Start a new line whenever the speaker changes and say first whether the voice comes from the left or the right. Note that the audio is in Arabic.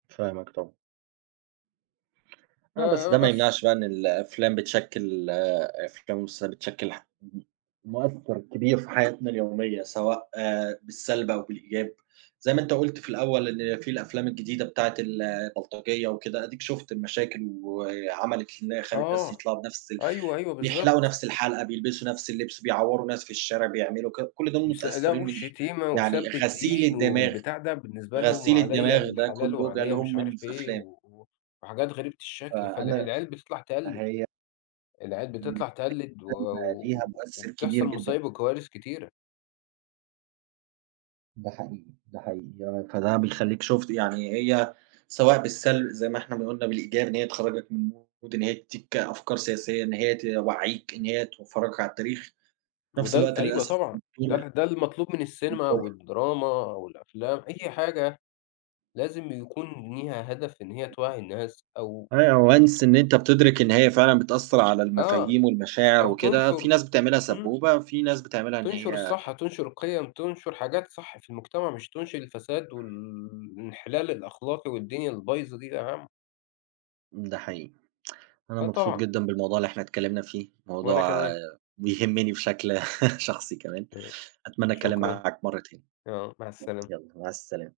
right: فاهمك طبعًا.
left: ف
right: آه، بس
left: آآ،
right: ده ما
left: بس.
right: يمنعش بَقى إن الأفلام بتشكل ال أفلام والمسلسلات بتشكل ح [unintelligible] م مؤثر كبير في حياتنا اليومية سواء بالسلب أو بالإيجاب، زي ما أنت قُلت في الأول إن في الأفلام الجديدة بتاعة ال البلطجية وكده، أديك شُفت المشاكل وعَمَلِت إنها خلت ناس
left: آه،
right: يطلعوا بنَفْس ال
left: أيوه، أيوه،
right: بيحلقوا
left: بالضبط.
right: نَفْس الحلقة، بيلبسوا نَفْس اللبس، بيعوروا ناس في الشارع، بيعملوا ك كل ده
left: [unintelligible]
right: متأثرين من إيه؟
left: والشتيمة وسب
right: يعني غسيل
left: الدين
right: الدماغ،
left: والبتاع ده بالنسبة لهم
right: غسيل
left: وعليَّ
right: الدماغ ده
left: الحلال
right: كله جه
left: وعليَّ مش
right: لهم
left: عارف
right: من ف
left: إيه،
right: الأفلام.
left: و وحاجات غريبة الشكل، فالع
right: فأنا
left: العيال بتطلع تقلد.
right: فهي
left: العيال بتطلع
right: [unintelligible]
left: تقلد و
right: السنيما ليها
left: و
right: مؤثر كبير
left: وبتحصل
right: جدًا.
left: مصايب وكوارث كتيرة.
right: ده حقيقي، ده حقيقي. يك فده بيخليك شُفت يعني هي سواء بالسلب زي ما إحنا ما قلنا بالإيجاب إن هي تخرجك من mood، إن هي تدِّيك أفكار سياسية، إن هي توعِّيك، إن هي تفَرَجَك على التاريخ، في نَفْس
left: وده ال
right: الوقت
left: أيوه
right: للأسف
left: طبعًا. ده
right: بتضر
left: ال ده المطلوب من السينما
right: بتضر.
left: والدراما والأفلام، أي حاجة لازم يكون ليها هدف إن هي توعِّي الناس أو
right: أيوه،
left: أ
right: once إن أنت بتدرك إن هي فعلًا بتأثر على
left: آه،
right: المفاهيم والمشاعر
left: أو
right: وكده، في
left: تنشر
right: ناس بتعملها
left: إمم.
right: سبوبة، في ناس بتعملها إن
left: تنشر
right: هي
left: الصح،
right: كده.
left: تنشر القيم، تنشر حاجات صح في المجتمع، مش تنشر الفساد وال الانحلال الأخلاقي والدنيا البايظة دي يا عم.
right: ده حقيقي. أنا
left: آه،
right: مبسوط
left: طبعًا.
right: جدًا بالموضوع اللي إحنا اتكلمنا فيه،
left: وأنا
right: موضوع
left: كمان.
right: يهمني بشكل شخصي كمان.
left: [unintelligible]
right: أتمنى أتكلم
left: شكرًا.
right: معاك مرة تاني.
left: آه، مع السلامة.
right: يالّا مع السلامة.